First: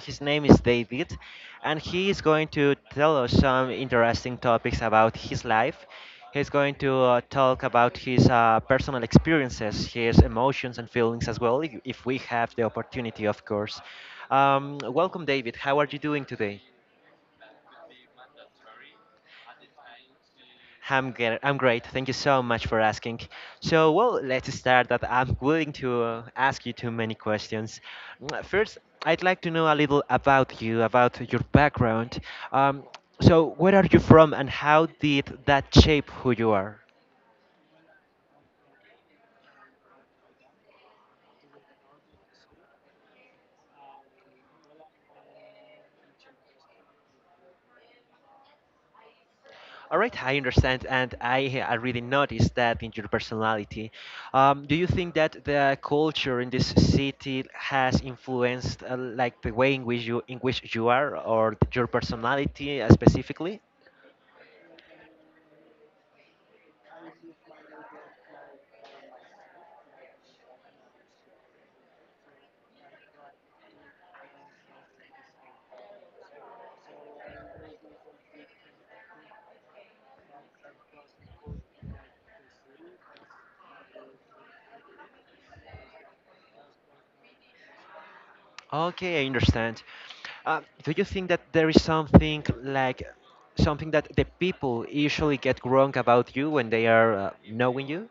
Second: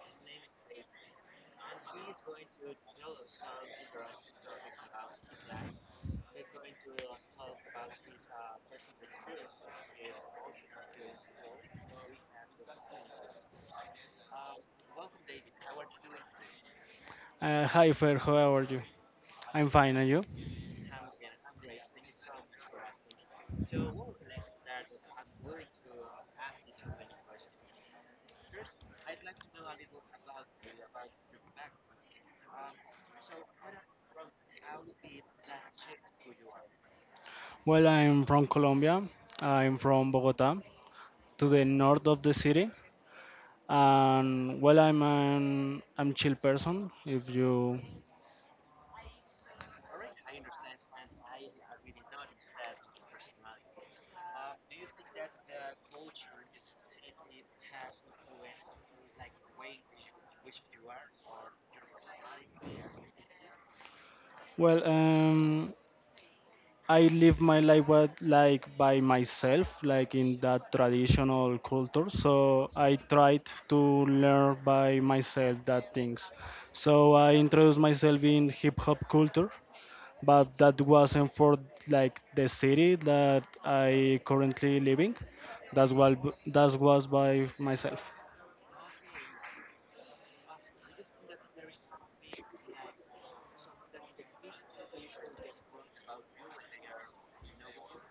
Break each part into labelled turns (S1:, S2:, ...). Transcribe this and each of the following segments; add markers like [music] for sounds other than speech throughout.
S1: His name is David, and he is going to tell us some interesting topics about his life. He's going to talk about his personal experiences, his emotions and feelings as well, if we have the opportunity, of course. Welcome, David. How are you doing today?
S2: Hi, Fer. How are you? I'm fine, and you?
S1: I'm great. I'm great. Thank you so much for asking. So, well, let's start that I'm willing to ask you too many questions. First, I'd like to know a little about you, about your background. Um, so, where are you from and how did that shape who you are?
S2: Well, I'm from Colombia. I'm from Bogota, to the north of the city. And well, I'm chill person. If you
S1: All right, I understand, and I really noticed that in your personality. Do you think that the culture in this city has influenced like the way in which you are or your personality specifically?
S2: well, I live my life with, like by myself, like in that traditional culture. So I tried to learn by myself that things. So I introduced myself in hip hop culture but that wasn't for like the city that I currently living. That's what that was by myself.
S1: Okay, I understand. Do you think that there is something like something that the people usually get wrong about you when they are knowing you?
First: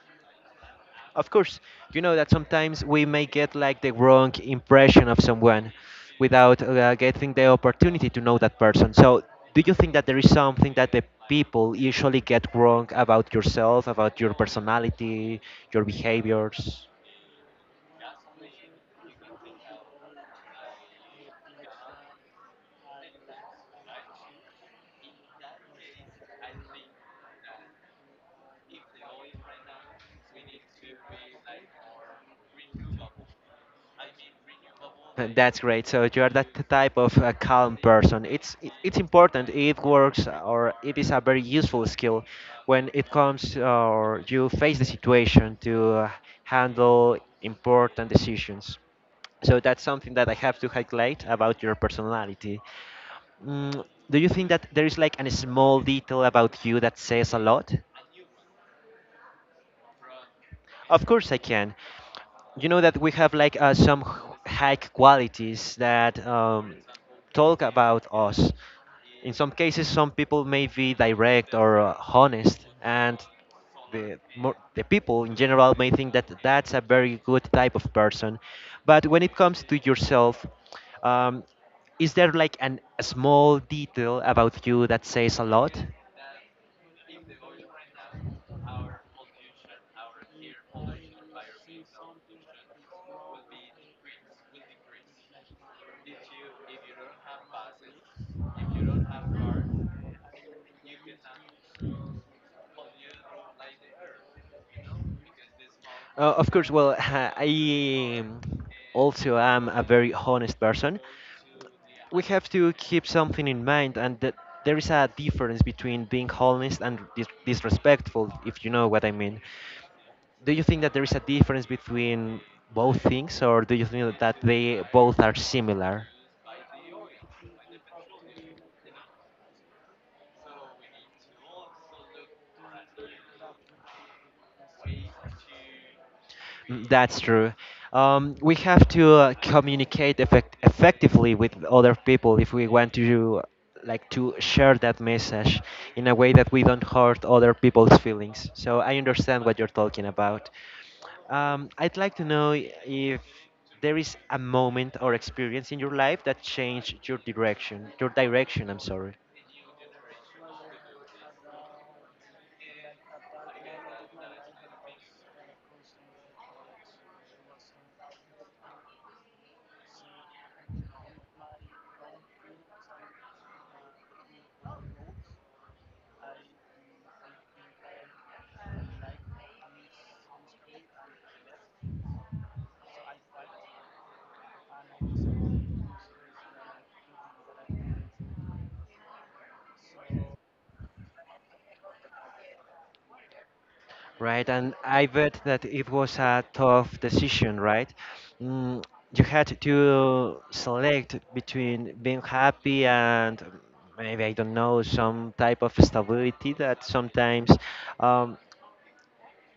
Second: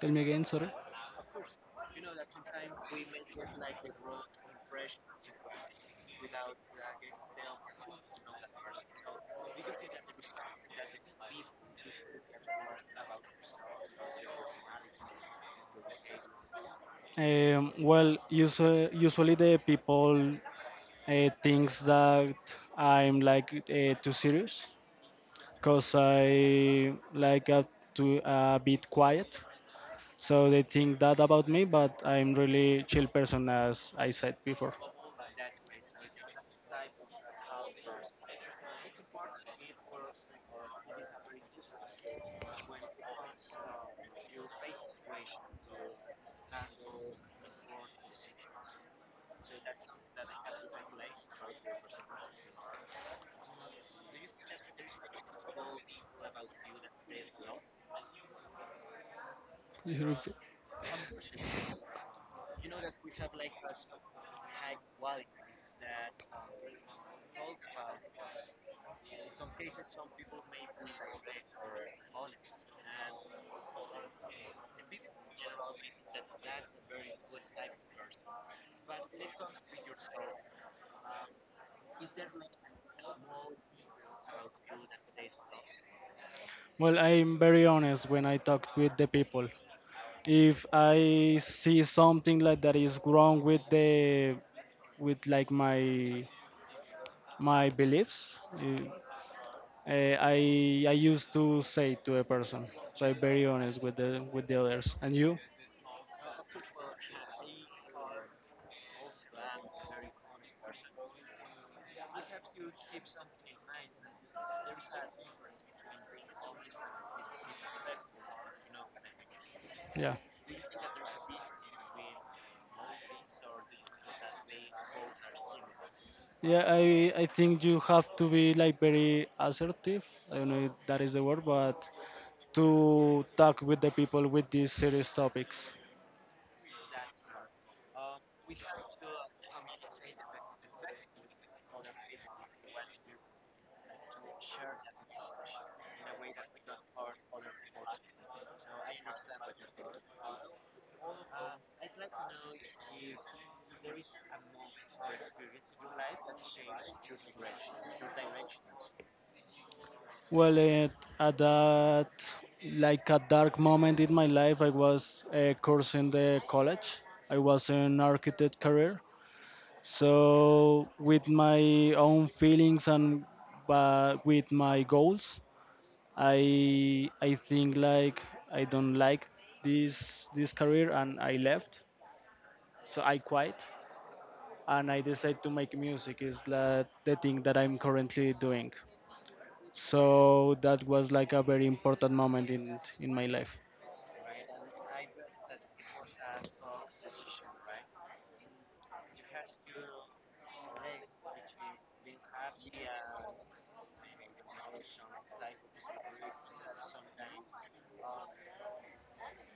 S2: Tell me again, sorry.
S1: Of course, you know that sometimes we may get like the wrong impression of someone without getting the opportunity to know that person. So, do you think that there is something that the people usually get wrong about yourself, about your personality, your behaviors?
S2: Well, usually the people thinks that I'm like too serious, cause I like to a bit quiet. So they think that about me, but I'm really chill person as I said before.
S1: That's great. So you are that type of calm person. It's important. It works, or it is a very useful skill when it comes or you face the situation to handle important decisions. So that's something that I have to highlight about your personality. Mm, do you think that there is like a small detail about you that says a lot?
S2: Europe-
S1: Of course I can. You know that we have like some high qualities that talk about us. In some cases, some people may be direct or honest, and the more, the people in general may think that that's a very good type of person. But when it comes to yourself, um, is there like a small detail about you that says a lot?
S2: Well, I'm very honest when I talk with the people. If I see something like that is wrong with the with like my beliefs, eh, eh, I I used to say to a person. So I'm very honest with the others. And you?
S1: Of course, well, [laughs] I also am a very honest person. We have to keep something in mind, and that there is a difference between being honest and disrespectful, if you know what I mean.
S2: Yeah.
S1: Do you think that there is a difference between both things, or do you think that they both are similar?
S2: Yeah, I think you have to be like very assertive. I don't know if that is the word, but to talk with the people with these serious topics.
S1: That's true. We have to communicate effectively with other people if we want to like to share that message in a way that we don't hurt other people's feelings. So I understand what you're talking about. I'd like to know if there is a moment or experience in your life that changed your direction. Your direction, I'm sorry.
S2: Well, at that like a dark moment in my life, I was cursing the college. I was an architect career, so with my own feelings and but with my goals, I think like I don't like this career and I left. So I quit and I decided to make music is that the thing that I'm currently doing. So that was like a very important moment in my life.
S1: Right, and I bet that it was a tough decision, right? Mm, you had to select between being happy and maybe, I don't know, some type of stability that sometimes um,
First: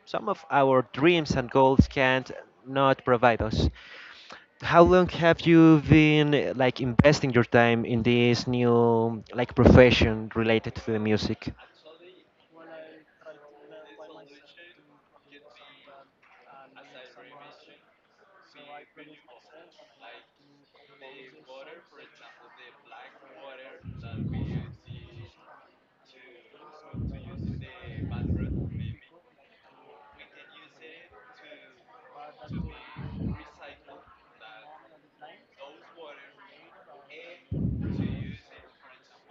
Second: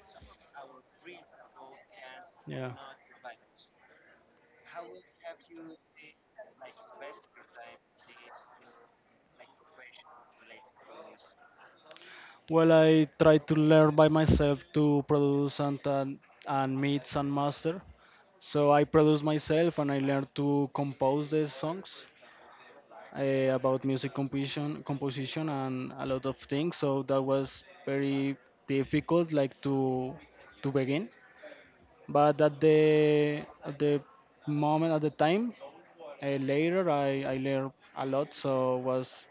S1: some of our dreams and goals can't
S2: Yeah.
S1: not provide us. How long have you been like investing your time in this new like profession related to the music?
S2: Well, I try to learn by myself to
S1: As
S2: produce and
S1: I
S2: and, and mix and master.
S1: mentioned,
S2: So I produce myself and I
S1: like
S2: learn to compose
S1: the
S2: the
S1: for
S2: songs.
S1: example, the black water
S2: About music
S1: we
S2: composition,
S1: use
S2: and a
S1: to
S2: lot of things. So
S1: to
S2: that
S1: use
S2: was
S1: the
S2: very
S1: bathroom, we
S2: difficult, like to
S1: can use it
S2: begin. But
S1: to be
S2: at the
S1: recycled. That
S2: moment, at the time,
S1: old water.
S2: later I learned a lot, so was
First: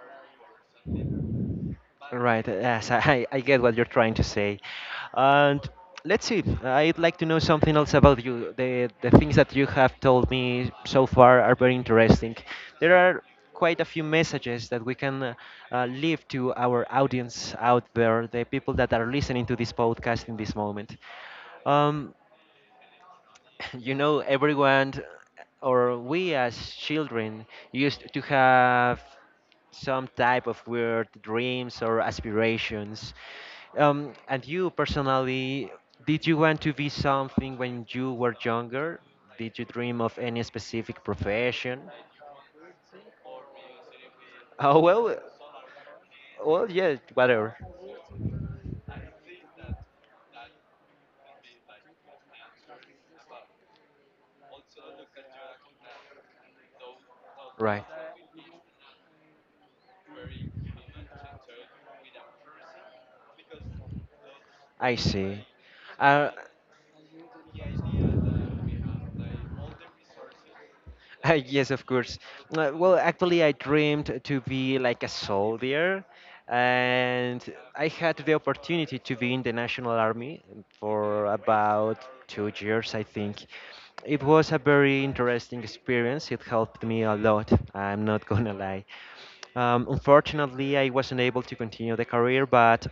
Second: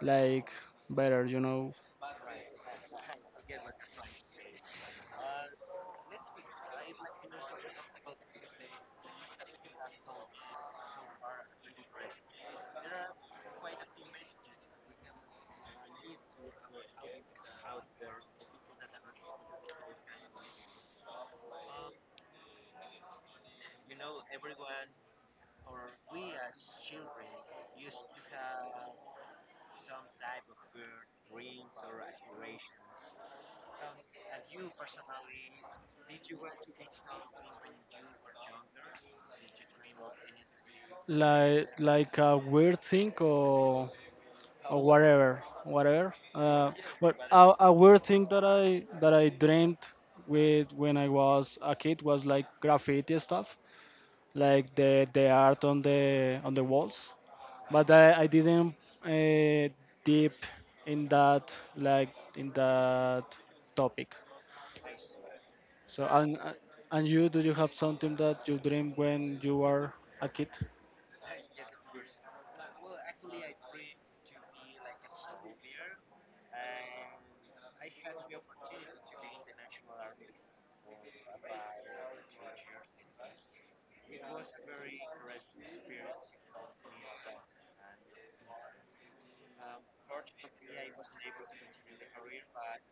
S2: like better, you know.
S1: Right, yes, [laughs] I get what you're trying to say. And let's see, I'd like to know something else about you. The things that you have told me so far are very interesting. There are quite a few messages that we can leave to our audience out there, the people that are listening to this podcast in this moment. Um, [laughs] you know everyone or we as children used to have some type of weird dreams or aspirations, and you personally, did you want to be something when you were younger? Did you dream of any specific profession?
S2: Like a weird thing
S1: Oh,
S2: or
S1: well.
S2: whatever whatever
S1: Well,
S2: uh,
S1: yeah,
S2: but
S1: whatever.
S2: a weird thing that I dreamed with when I was a kid was like graffiti stuff like the art on the walls
S1: Right.
S2: but I didn't uh, deep in that like in that topic
S1: I see.
S2: so
S1: uh,
S2: and you do you have something that you dream when you were a kid?
S1: [laughs] Yes, of course. Well, actually, I dreamed to be like a soldier, and I had the opportunity to be in the National Army for about 2 years, I think. It was a very interesting experience. It helped me a lot. I'm not [laughs] gonna lie. Unfortunately, I wasn't able to continue the career, but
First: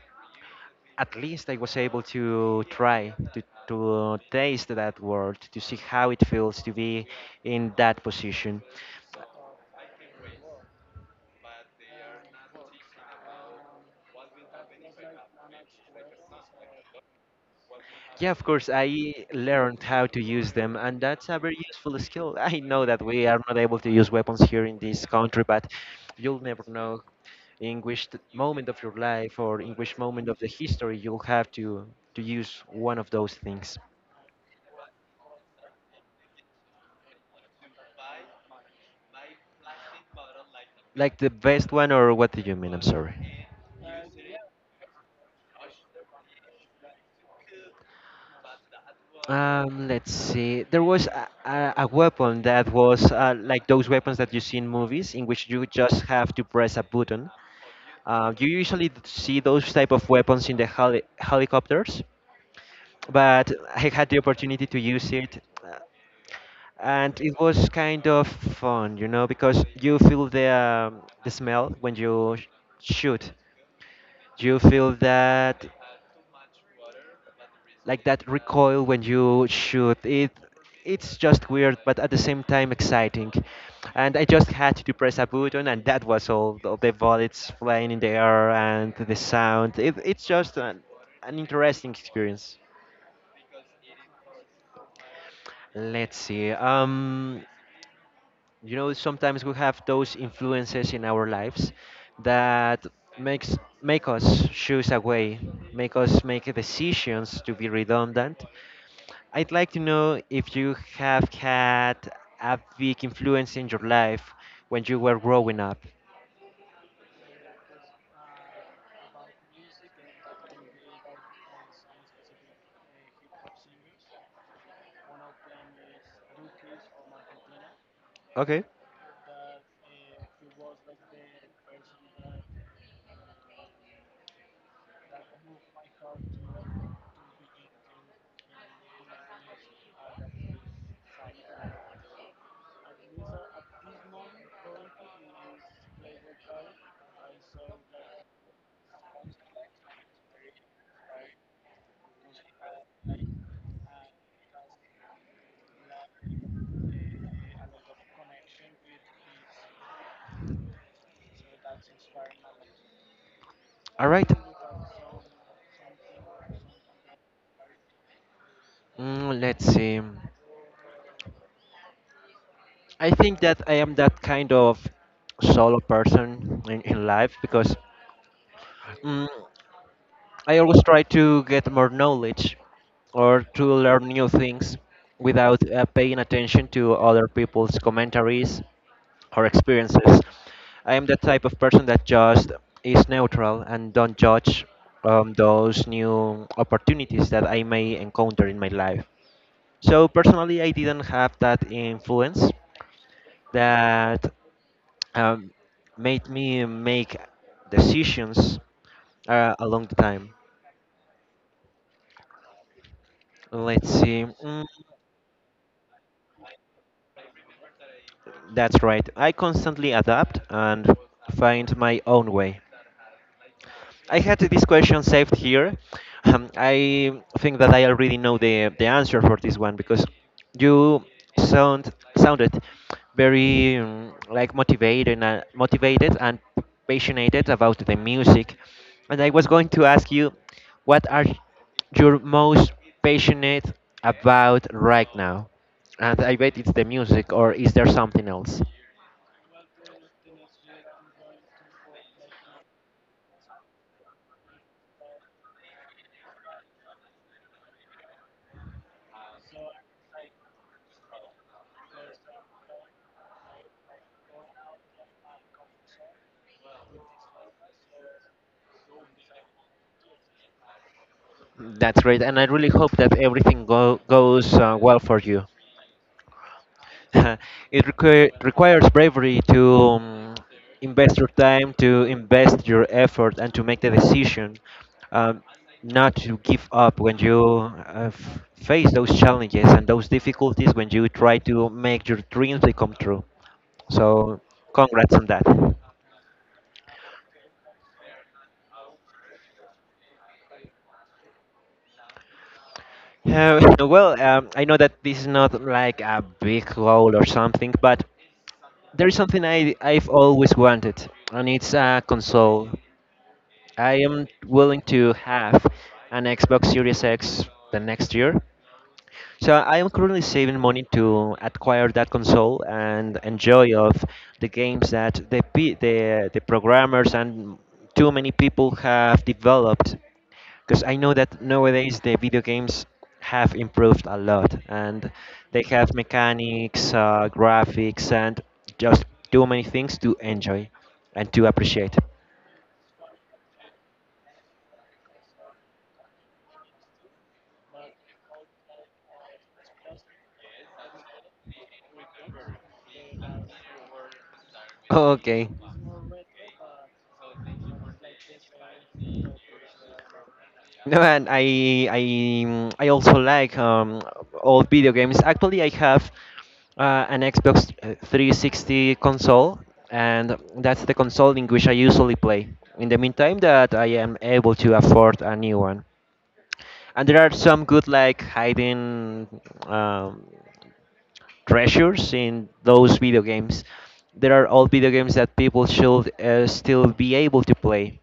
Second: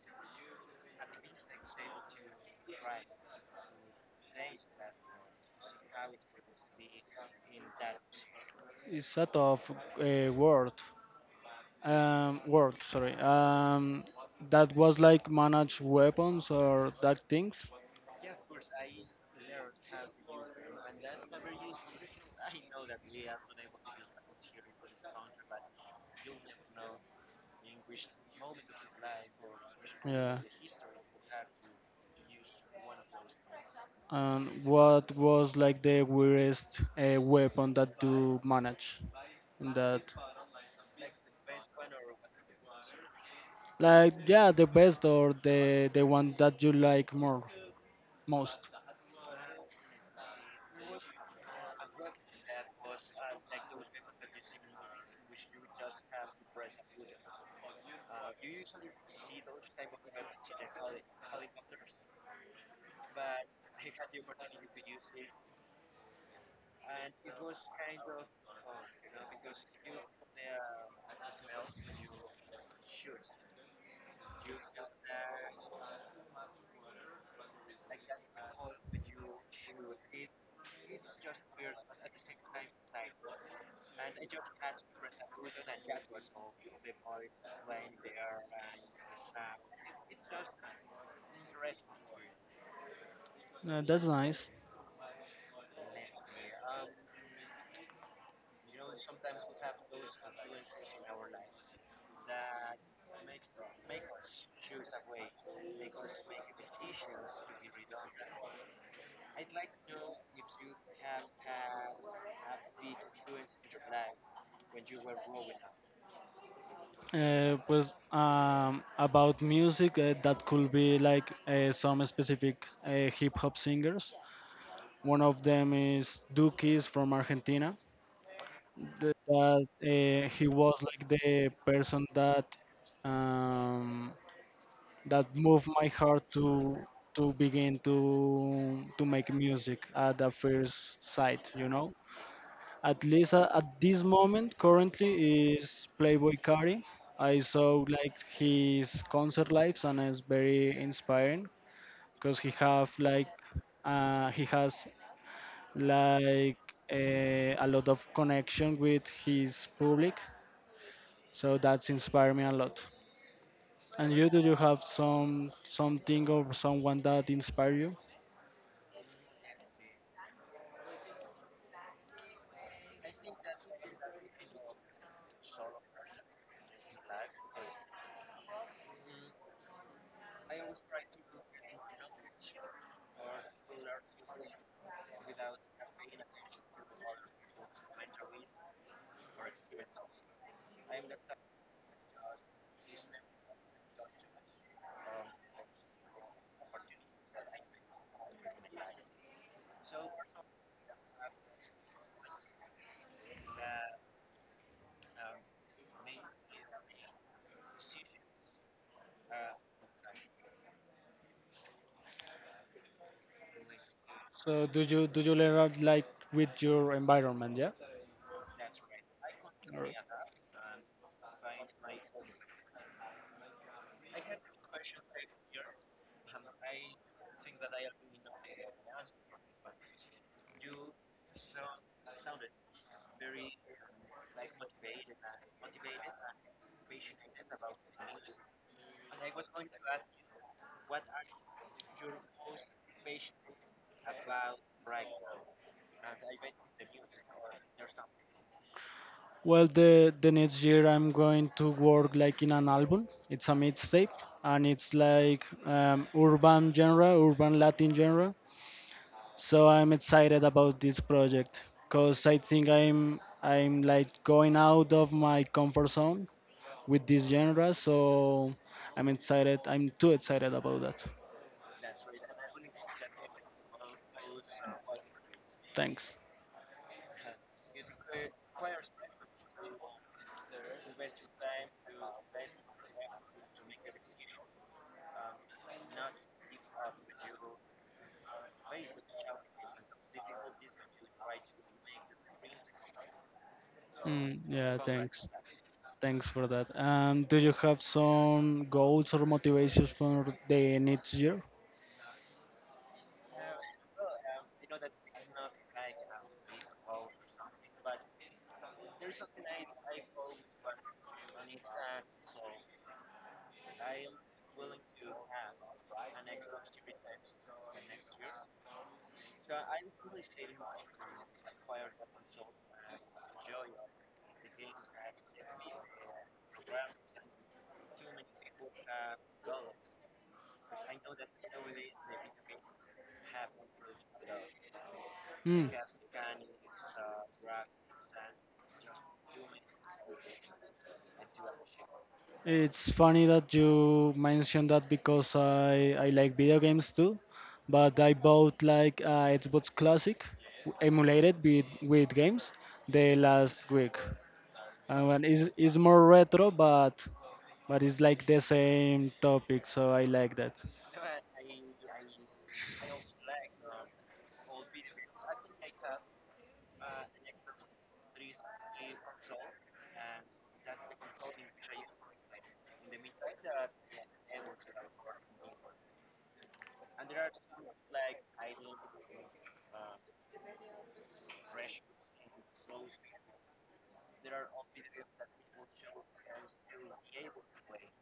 S1: at least I was able to try to taste that world, to see how it feels to be in that position.
S2: It's a tough word world, sorry, that was like manage weapons or that things.
S1: Yeah, of course, I learned how to use them, and that's a very useful skill. [laughs] I know that
S2: [laughs]
S1: we are not able to use weapons here in this country, but you'll never know in which moment of your life or in which moment of
S2: Yeah.
S1: the history you'll have to use one of those things.
S2: And what was like the weirdest weapon that you manage in that?
S1: Like the best one, or what do you mean? I'm sorry.
S2: Like yeah, the best or the one that you like more most.
S1: Let's see. There was a weapon that was like those weapons that you see in movies, in which you just have to press a button. You usually see those type of weapons in the helicopters, but I had the opportunity to use it. And it was kind of fun, you know, because you feel the smell when you shoot. You feel that like that recoil when you shoot. It's just weird, but at the same time exciting. And I just had to press a button, and that was all. The bullets flying in the air and the sound. It's just an interesting experience.
S2: That's nice.
S1: Let's see. You know sometimes we have those influences in our lives that makes make us choose a way, make us make decisions, to be redundant. I'd like to know if you have had a big influence in your life when you were growing up.
S2: Pues about music, that could be like some specific hip hop singers. One of them is Dukies from Argentina.
S1: Okay.
S2: That he was like the person that um, that moved my heart to begin to make music at the first sight, you know, at least at this moment currently is Playboy Carti. I saw like his concert lives and it's very inspiring because he have like he has like a lot of connection with his public so that's inspired me a lot
S1: All
S2: and
S1: right.
S2: you do you have some something or someone that inspire you.
S1: Let's see. I think that I am that kind of solo person in life because, Mm, I always try to get more knowledge or to learn new things without paying attention to other people's commentaries or experiences. I am the type of person that just is neutral and don't judge those new opportunities that I may encounter in my life. So personally, I didn't have that influence that um, made me make decisions a long time. Let's see.
S2: So do you learn like with your environment? Yeah.
S1: That's right. I
S2: Alright.
S1: constantly adapt and find my own way. I had this question saved here. I think that I already know the answer for this one because you sounded very like motivated and passionate about the music, and I was going to ask you, what are you most passionate about right now? And I bet it's the music, or is there something else?
S2: Well, the next year I'm going to work like in an album. It's a mixtape, and it's like urban genre, urban Latin genre. So I'm excited about this project because I think I'm like going out of my comfort zone with this genre. So I'm excited. I'm too excited about that.
S1: That's great, and I really hope that everything goes well for you.
S2: Thanks.
S1: [laughs] It requires bravery to invest your time, to invest your effort, and to make the decision, um, not to give up when you face those challenges and those difficulties when you try to make your dreams become true.
S2: Mm,
S1: So,
S2: yeah,
S1: congrats on
S2: thanks.
S1: that.
S2: Thanks for that. And do you have some goals or motivations for the next year?
S1: [laughs] Well, I know that this is not like a big goal or something, but there is something I've always wanted, and it's a console. I am willing to have an Xbox Series X the next year. So I am currently saving money to acquire that console and enjoy of the games that the the programmers and too many people have developed. Because I know that nowadays the video games have improved a lot, and they
S2: Mm.
S1: have mechanics, graphics, and just too many things to enjoy and to appreciate.
S2: It's funny that you mentioned that because I like video games too, but I bought like a Xbox Classic emulated with games the last week. And one
S1: Okay.
S2: is more retro, but it's like the same topic, so I like that.
S1: No, and I I also like old video games. Actually, I have an Xbox 360 console, and that's the console in which I usually play. In the meantime, that I am able to afford a new one, and there are some good like hiding um, treasures in those video games. There are old video games that people should still be able to play.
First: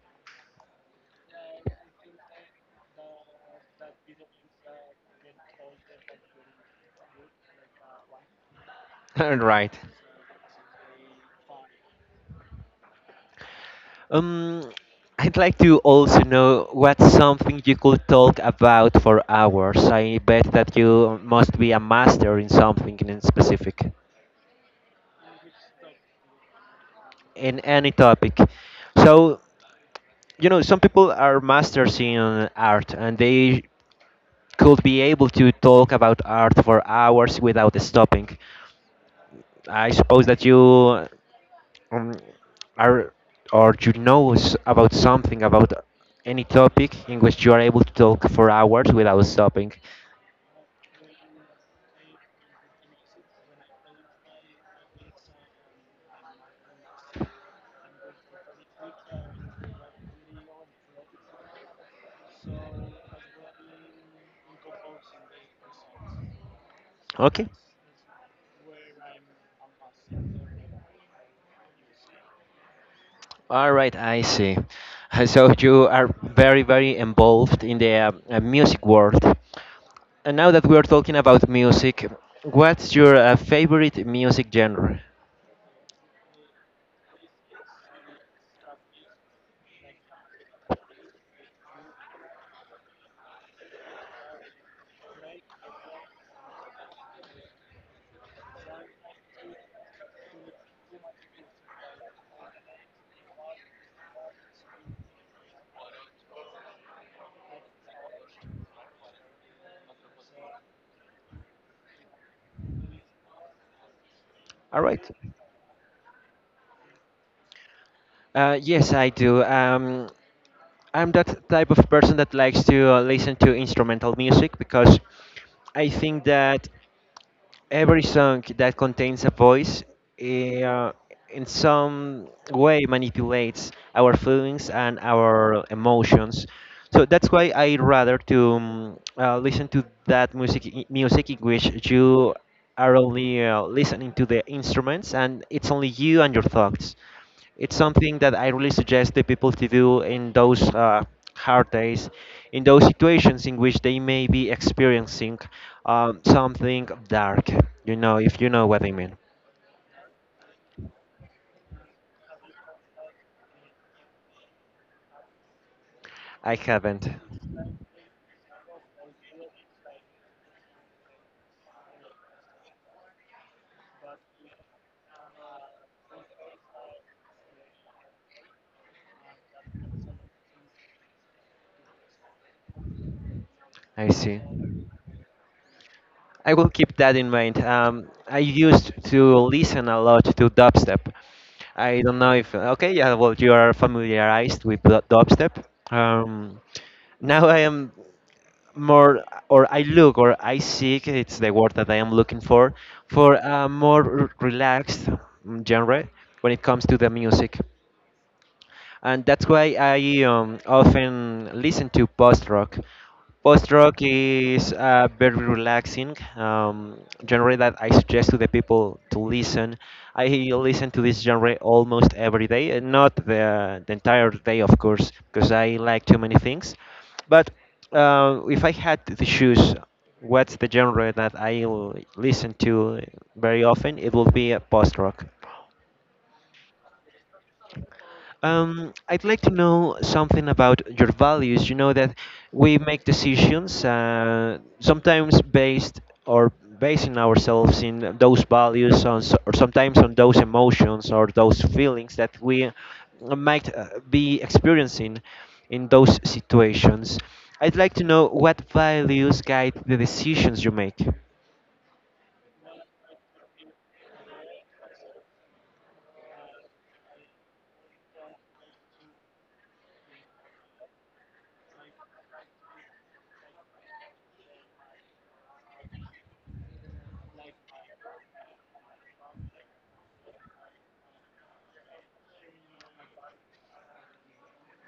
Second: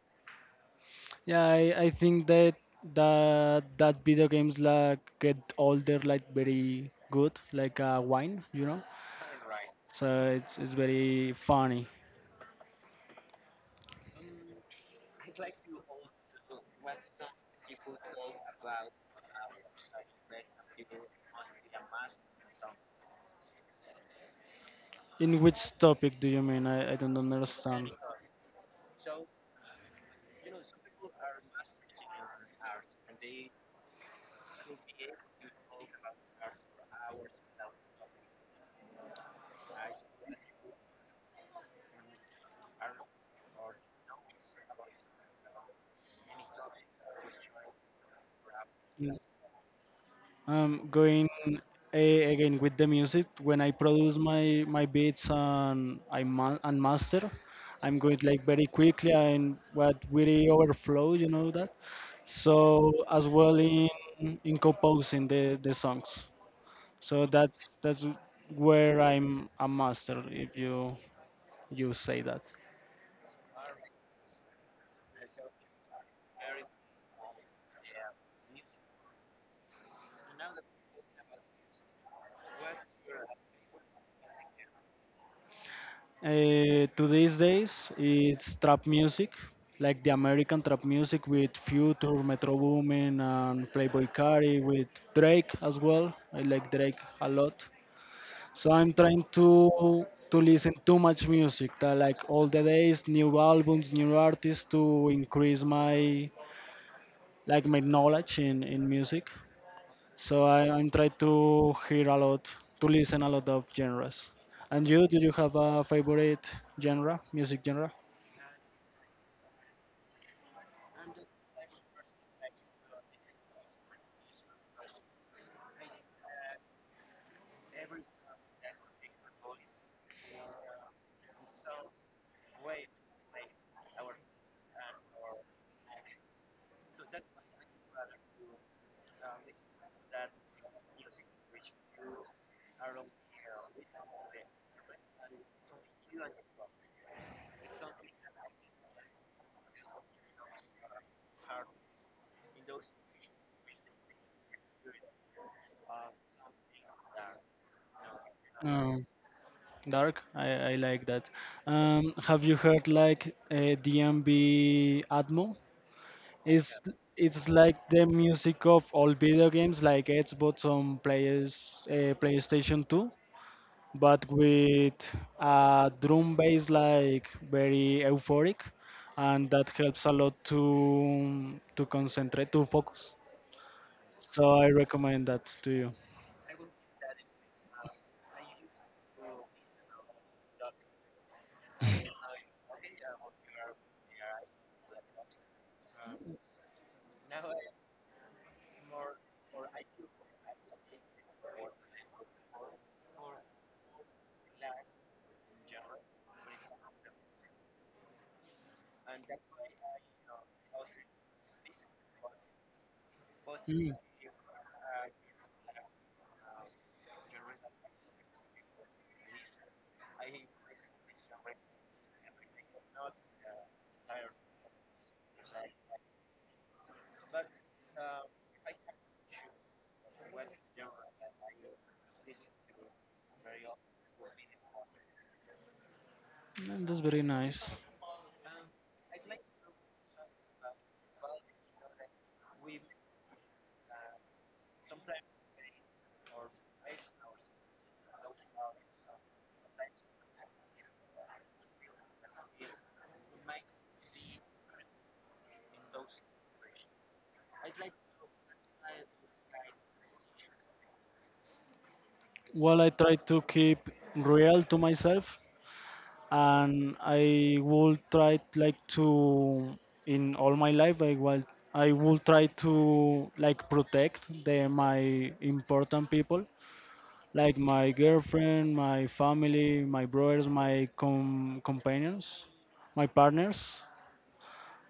S2: Yeah, I think that that video games like get older like very good, like wine, you know.
S1: [laughs] Right.
S2: So it's very funny.
S1: Um, I'd like to also know what's something you could talk about for hours. I bet that you must be a master in something in specific,
S2: In which topic do you mean? I don't
S1: in
S2: understand.
S1: any topic. So, you know, some people are masters in art and they could be able to talk about art for hours without stopping. I suppose that you um, are or you know about something about any topic in which you are able to talk for hours without stopping.
S2: Going a, again with the music, when I produce my beats and I ma- and master, I'm going like very quickly and what really overflow, you know that. So as well in composing the songs. So
S1: Okay.
S2: that's where I'm a master, if you you say that.
S1: All right, I see. [laughs] So you are very, very involved in the music world. And now that we are talking about music, what's your favorite music genre?
S2: To these days, it's trap music, like the American trap music with Future, Metro Boomin, and Playboy Carti, with Drake as well. I like Drake a lot. So I'm trying to listen too much music, that like all the days, new albums, new artists to increase my like my knowledge in music. So I'm try to hear a lot, to listen a lot of genres.
S1: All
S2: And
S1: right.
S2: you, do you have a favorite genre, music genre?
S1: Yes, I do. I'm that type of person that likes to listen to instrumental music because I think that. Every song that contains a voice eh, uh, in some way manipulates our feelings and our emotions. So that's why I rather to listen to that music in which you are only listening to the instruments, and it's only you and your thoughts. It's something that I really suggest the people to do in those hard days, in those situations in which they may be experiencing something dark. You know, if you know what I
S2: Um,
S1: mean.
S2: Dark, I like that. Have you heard like DMB Atmo?
S1: I
S2: It's
S1: haven't.
S2: it's like the music of all video games, like Xbox on players PlayStation 2, but with a drum bass like very euphoric, and that helps a lot to concentrate, to focus.
S1: I see.
S2: So I recommend that to you.
S1: I will keep that in mind. I used to listen a lot to dubstep. I don't know if okay, yeah, well, you are familiarized with dubstep. Um, Now I am more, or I look, or I seek. It's the word that I am looking for a more relaxed, genre when it comes to the music, and that's why I often listen to post rock. Post rock is a very relaxing genre that I suggest to the people to listen. I listen to this genre almost every day, and not the entire day, of course, because I like too many things. But if I had to choose what's the genre that I listen to very often, it will be post rock.
S2: Mm, that's very nice.
S1: I'd like to know something about your values. You know that we make decisions sometimes based, or basing ourselves in those values on, or sometimes on those emotions or those feelings that we might be experiencing in those situations. I'd like to know what values guide the decisions you make.
S2: Well, I try to keep real to myself and I will try like to in all my life I will try to like protect the my important people like my girlfriend, my family, my brothers, my companions, my partners.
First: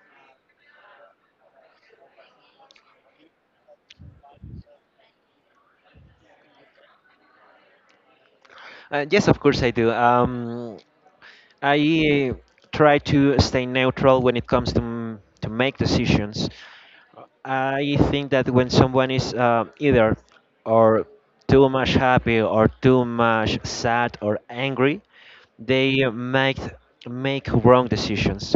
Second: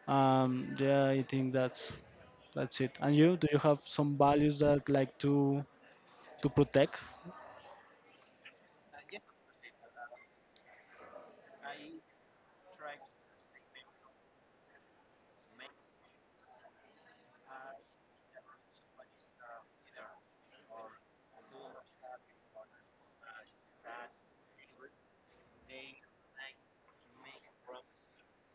S2: Yeah, I think that's it. And you, do you have some values that like to protect?
S1: Yes, of course I do. I try to stay neutral when it comes to to make decisions. I think that when someone is either, or too much happy or too much sad or angry, they make wrong decisions.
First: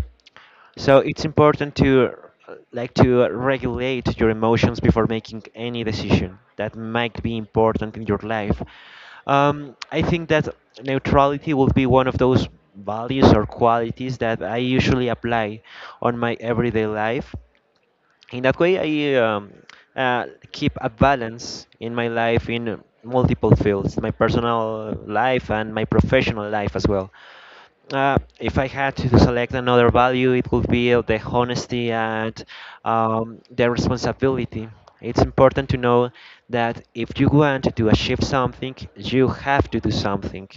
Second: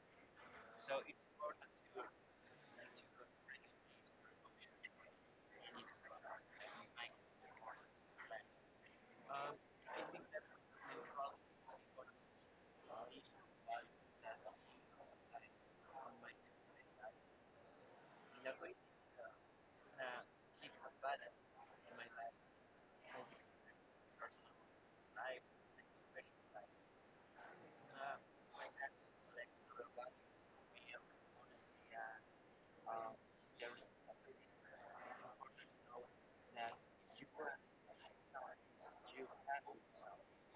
S1: So it's important to like to regulate your emotions before making any decision that might be important in your life. I think that neutrality will be one of those values or qualities that I usually apply on my everyday life. In that way, I uh, keep a balance in my life in multiple fields, my personal life and my professional life as well. If I had to select another value, it would be of the honesty and the responsibility. It's important to know that if you want to achieve something, you have to do something.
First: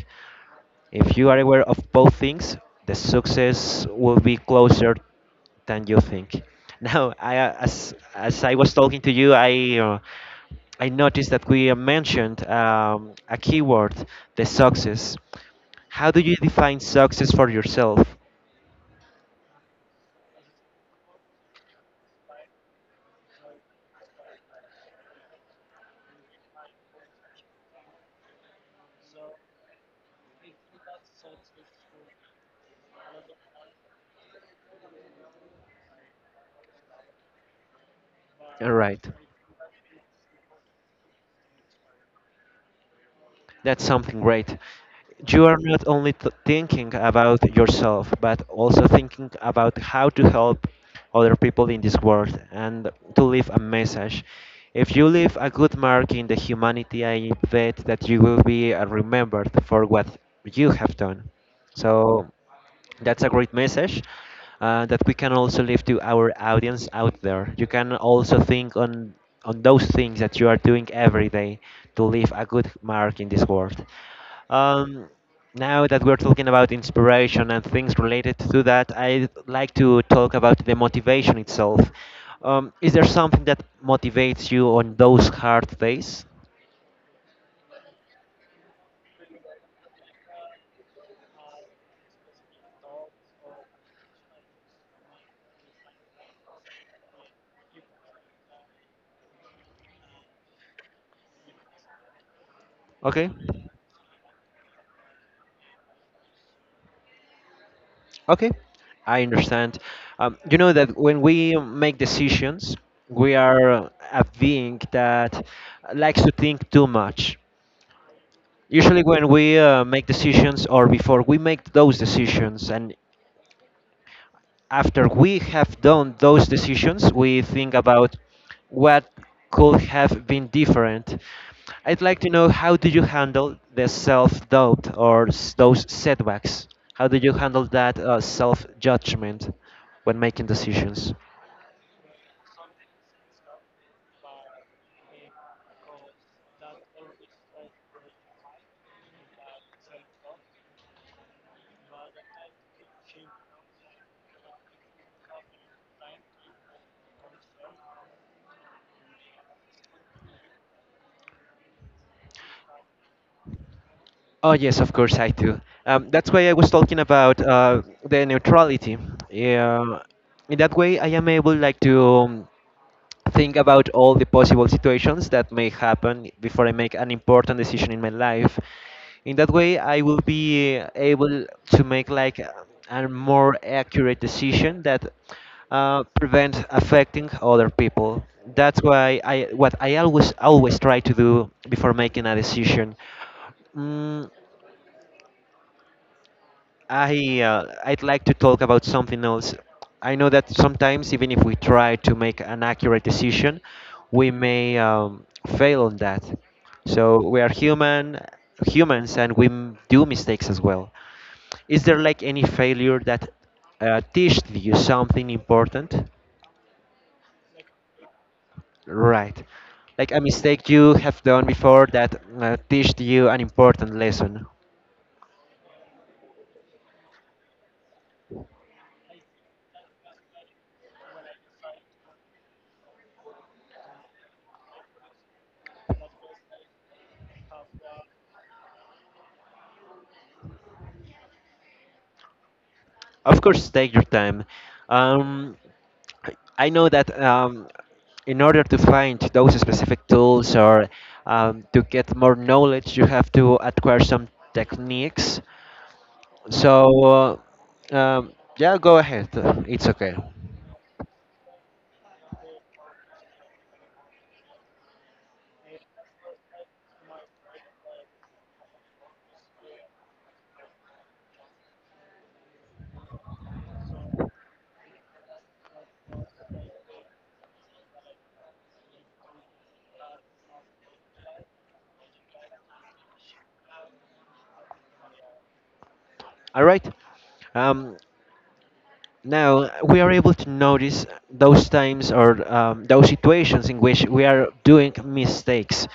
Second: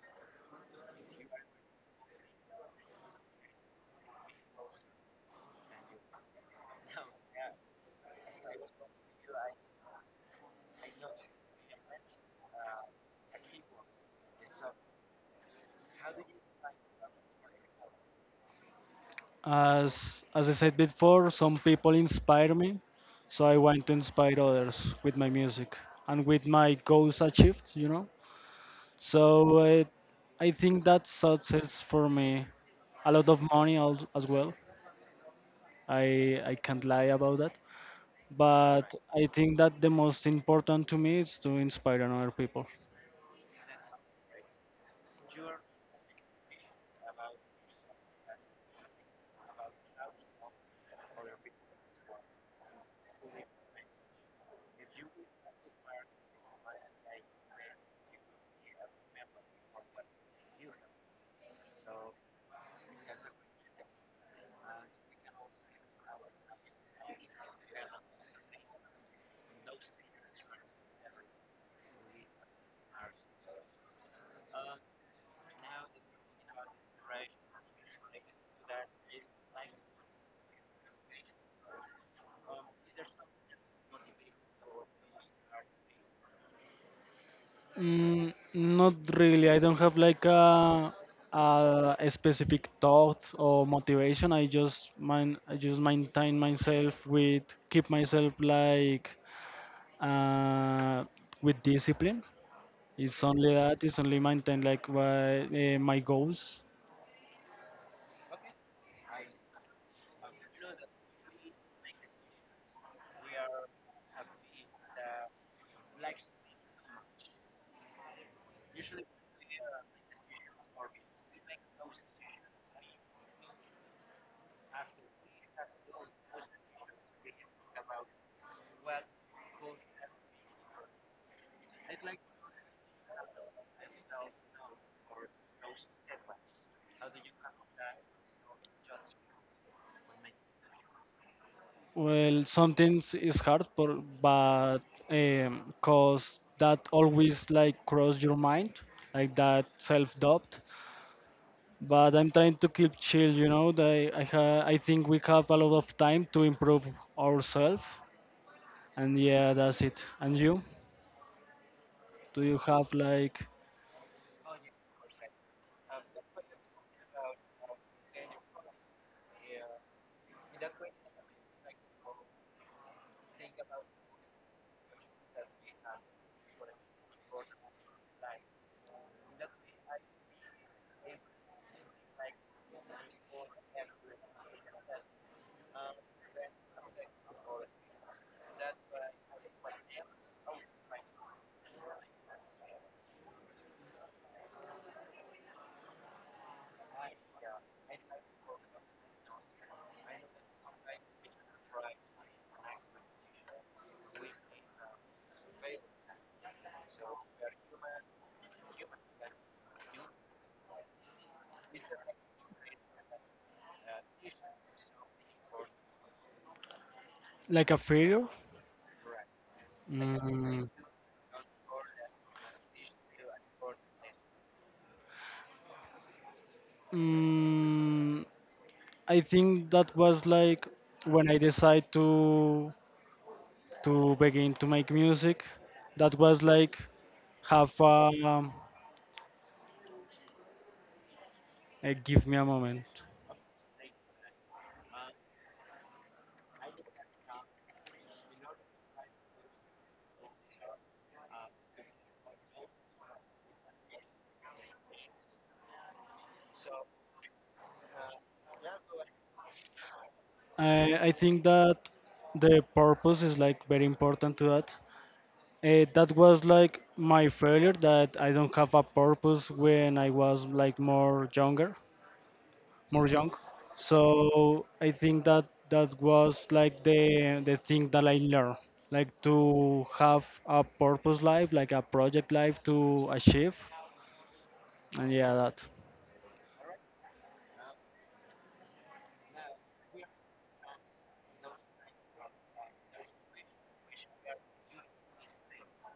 S1: If you are aware of both things, the success will be closer than you think. [laughs] Now, I, as I was talking to you, uh, I noticed that we mentioned a keyword, the success. How do you define success for yourself?
S2: As I said before, some people inspire me, so I want to inspire others with my music and with my goals achieved, you know. So I think that's success for me. A lot of money as well. I can't lie about that.
S1: All
S2: But
S1: right,
S2: I think that the most important to me is to inspire another people.
S1: that's something great. You are not only thinking about yourself, but also thinking about how to help other people in this world and to leave a message. If you leave a good mark in the humanity, I bet that you will be remembered for what you have done. So, that's a great message that we can also leave to our audience out there. You can also think on those things that you are doing every day to leave a good mark in this world. Um, Now that we're talking about inspiration and things related to that, I'd like to talk about the motivation itself. Is there something that motivates you on those hard days?
S2: Mm, not really. I don't have like a specific thought or motivation. I just mind I just maintain myself with keep myself like uh, with discipline. It's
S1: Okay.
S2: only that. It's only maintain like my, my goals.
S1: Okay, I understand. You know that when we make decisions, we are a being that likes to think too much. Usually, when we make decisions or before we make those decisions, and after we have done those decisions, we think about what could have been different. I'd like to know how do you handle the self-doubt or those setbacks? How do you handle that self-judgment when making decisions?
S2: Well, sometimes it's hard, but cause that always like cross your mind, like that self doubt but I'm trying to keep chill. You know, that I think we have a lot of time to improve ourselves, and yeah, that's it. And you, do you have
S1: Oh yes, of course I do. That's why I was talking about the neutrality. Yeah, in that way I am able like to think about all the possible situations that may happen before I make an important decision in my life. In that way, I will be able to make like a more accurate decision that prevents affecting other people. That's why I what I always try to do before making a decision. Mm, I I'd like to talk about something else. I know that sometimes, even if we try to make an accurate decision, we may fail on that. So we are humans, and we do mistakes as well. Is there like any failure that teached you something important?
S2: like a failure?
S1: Right, like a
S2: Mm,
S1: mistake you have done before that teached you an important lesson.
S2: mm, I think that was like when I decided to begin to make music. That was like have a give me a moment.
S1: Of course, take your time. Um, I know that in order to find those specific tools or to get more knowledge, you have to acquire some techniques. So, uh, um, yeah, go ahead. It's okay.
S2: I think that the purpose is like very important to that. That was like my failure that I don't have a purpose when I was like more younger, more young. So I think that that was like the thing that I learned, like to have a purpose life, like a project life to achieve, and yeah, that.
S1: All right. Um, Now we are able to notice those times or those situations in which we are doing mistakes.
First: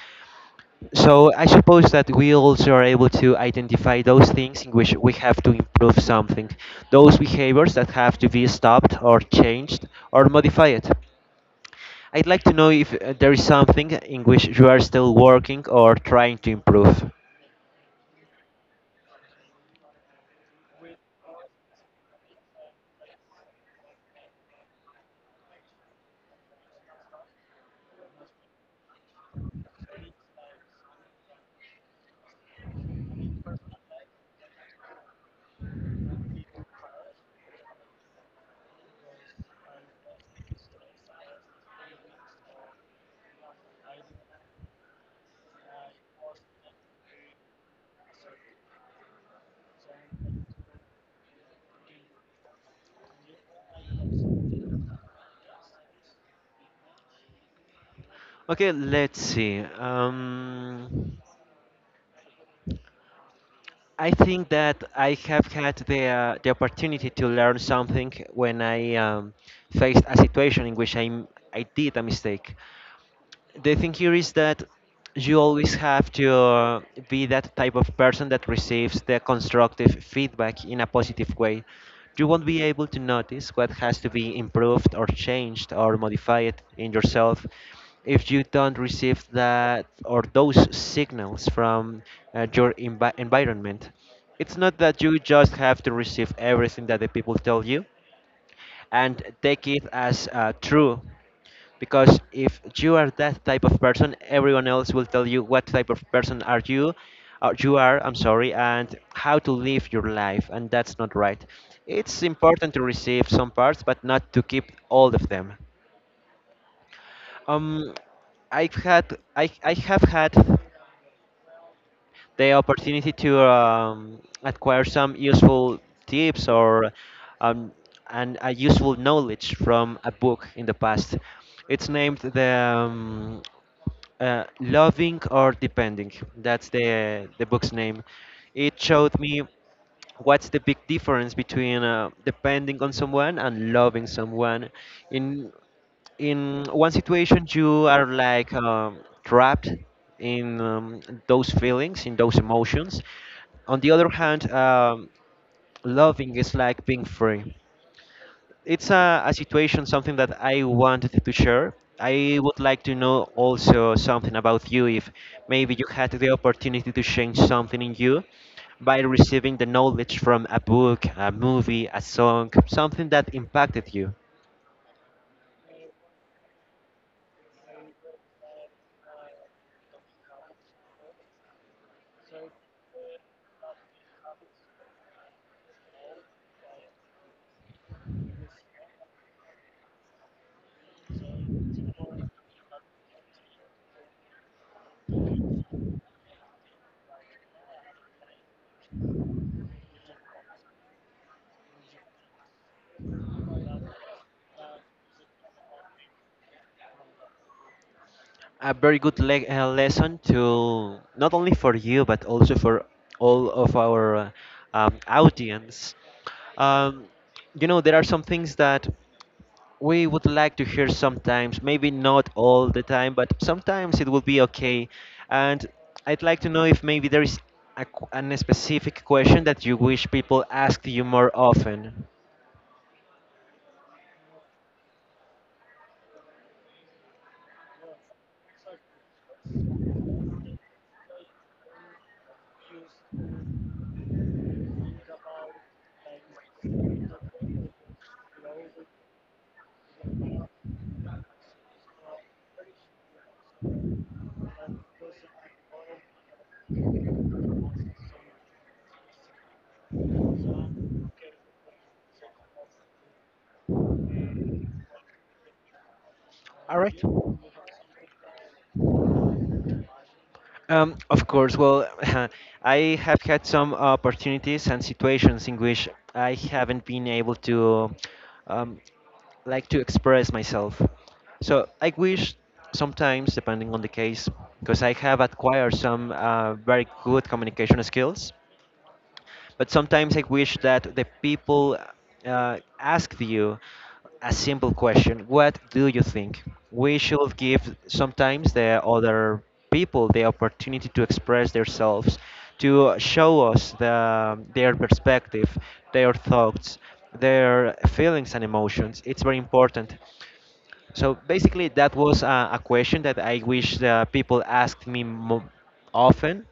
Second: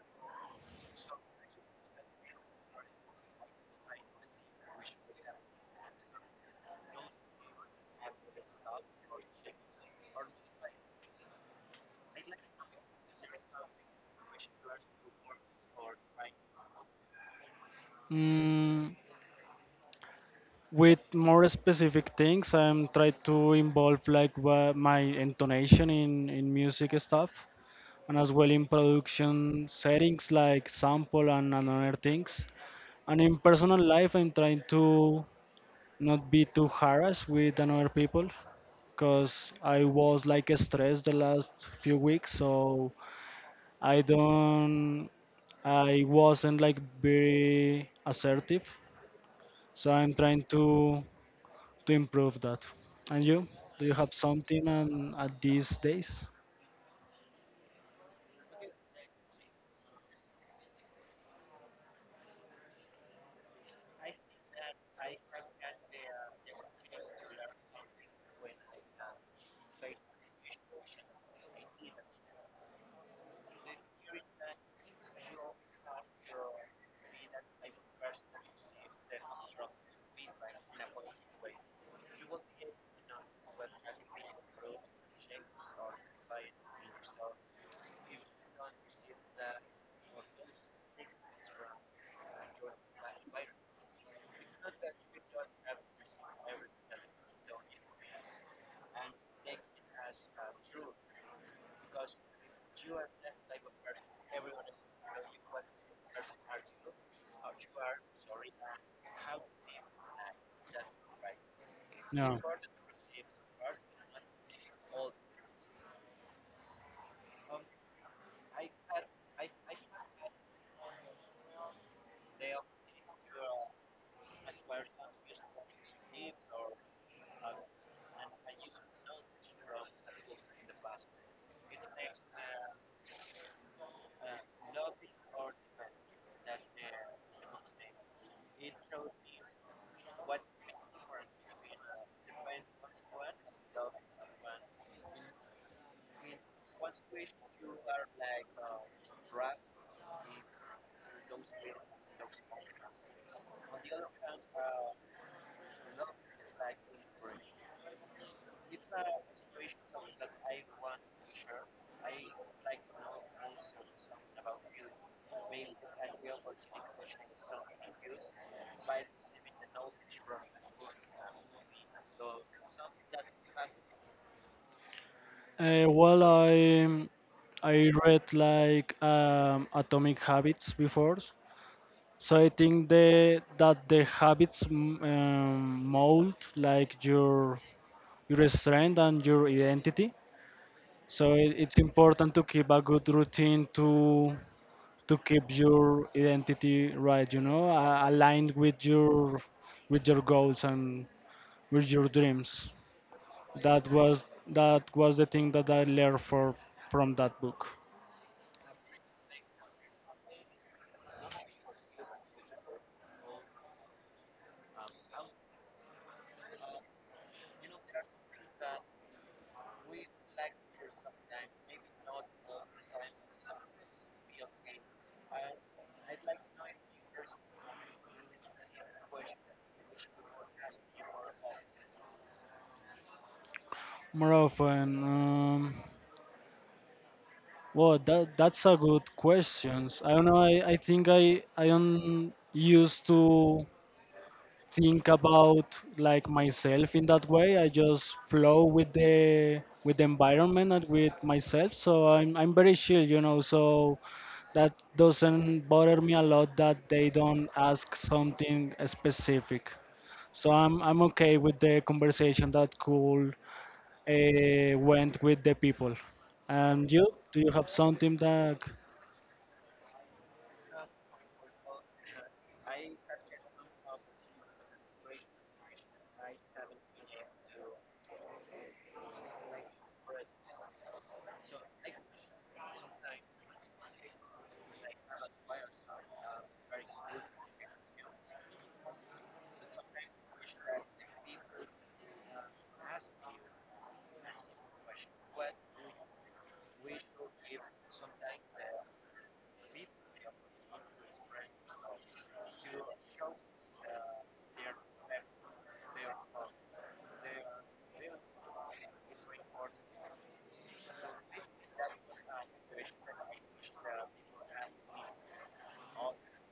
S1: So I suppose that we also are able to identify those things in which we have to improve something, those behaviors that have to be stopped or changed or modified. I'd like to know if there is something in which you are still working or trying to improve.
S2: Mm, with more specific things, I'm trying to involve like my intonation in music stuff and as well in production settings like sample and other things. And in personal life, I'm trying to not be too harassed with another people because I was like stressed the last few weeks, so I don't, I wasn't like very assertive. So I'm trying to improve that. And you, do you have something at these days?
S1: Okay, let's see. I think that I have had the opportunity to learn something when I faced a situation in which I did a mistake. The thing here is that you always have to be that type of person that receives the constructive feedback in a positive way. You won't be able to notice what has to be improved or changed or modified in yourself if you don't receive that or those signals from your environment. It's not that you just have to receive everything that the people tell you and take it as true, because if you are that type of person, everyone else will tell you what type of person are you, you are, I'm sorry, and how to live your life, and that's not right. It's
S2: Yeah.
S1: important to receive some parts but not to keep all of them. um I have had the opportunity to acquire some useful tips or um, and a useful knowledge from a book in the past. It's named the um, Loving or Depending. That's the book's name. It showed me what's the big difference between depending on someone and loving someone. in in one situation you are like trapped in those feelings, in those emotions. On the other hand, loving is like being free. It's a situation, something that I wanted to share. I would like to know also something about you, if maybe you had the opportunity to change something in you by receiving the knowledge from a book, a movie, a song, something that impacted you.
S2: Well, I read like Atomic Habits before, so I think the that the habits mold like your strength and your identity. So it, it's important to keep a good routine to keep your identity right, you know, aligned with your goals and with your dreams. That was that was the thing that I learned for from that book.
S1: A very good lesson, to not only for you but also for all of our audience. Um, you know, there are some things that we would like to hear sometimes, maybe not all the time, but sometimes it will be okay. And I'd like to know if maybe there is an specific question that you wish people asked you more often.
S2: More often, well, that that's a good question. I don't know. I think I don't used to think about like myself in that way. I just flow with the environment and with myself. So I'm very chill, you know. So that doesn't bother me a lot that they don't ask something specific. So I'm okay with the conversation that cool went with the people.
S1: All
S2: And
S1: right.
S2: you, do you have something that?
S1: Of course. Well, [laughs] I have had some opportunities and situations in which I haven't been able to. Um, like to express myself. So I wish sometimes, depending on the case, because I have acquired some very good communication skills. But sometimes I wish that the people asked you a simple question: What do you think? We should give sometimes the other people the opportunity to express themselves, to show us the, their perspective, their thoughts, their feelings and emotions. It's very important. So basically, that was a question that I wish the people asked me often,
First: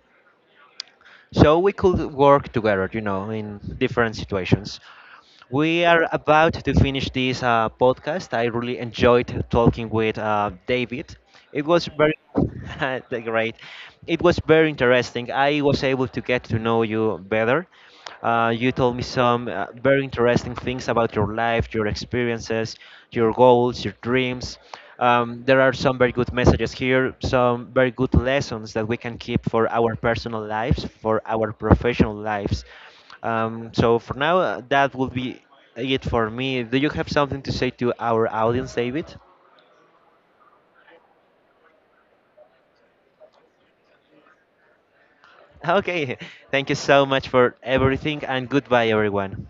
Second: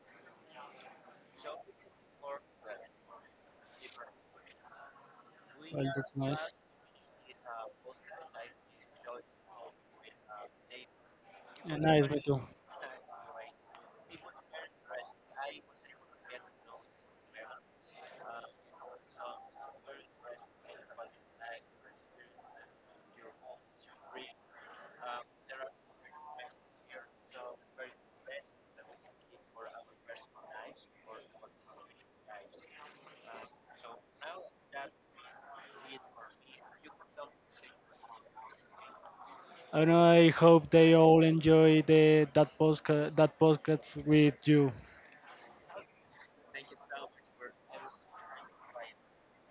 S1: so we could work together, you know, in different situations. We
S2: Well,
S1: are
S2: that's nice.
S1: about to finish this podcast. I really enjoyed talking with David. It
S2: Yeah,
S1: was
S2: nice,
S1: very
S2: me too.
S1: [laughs] great. It was very interesting. I was able to get to know you better. You told me some very interesting things about your life, your experiences, your goals, your dreams. There are some very good messages here, some very good lessons that we can keep for our personal lives, for our professional lives. So for now, that will be it for me. Do you have something to say to our audience, David?
S2: And I hope they all enjoy the that podcast with you.
S1: Okay, [laughs] thank you so much for everything, and goodbye, everyone.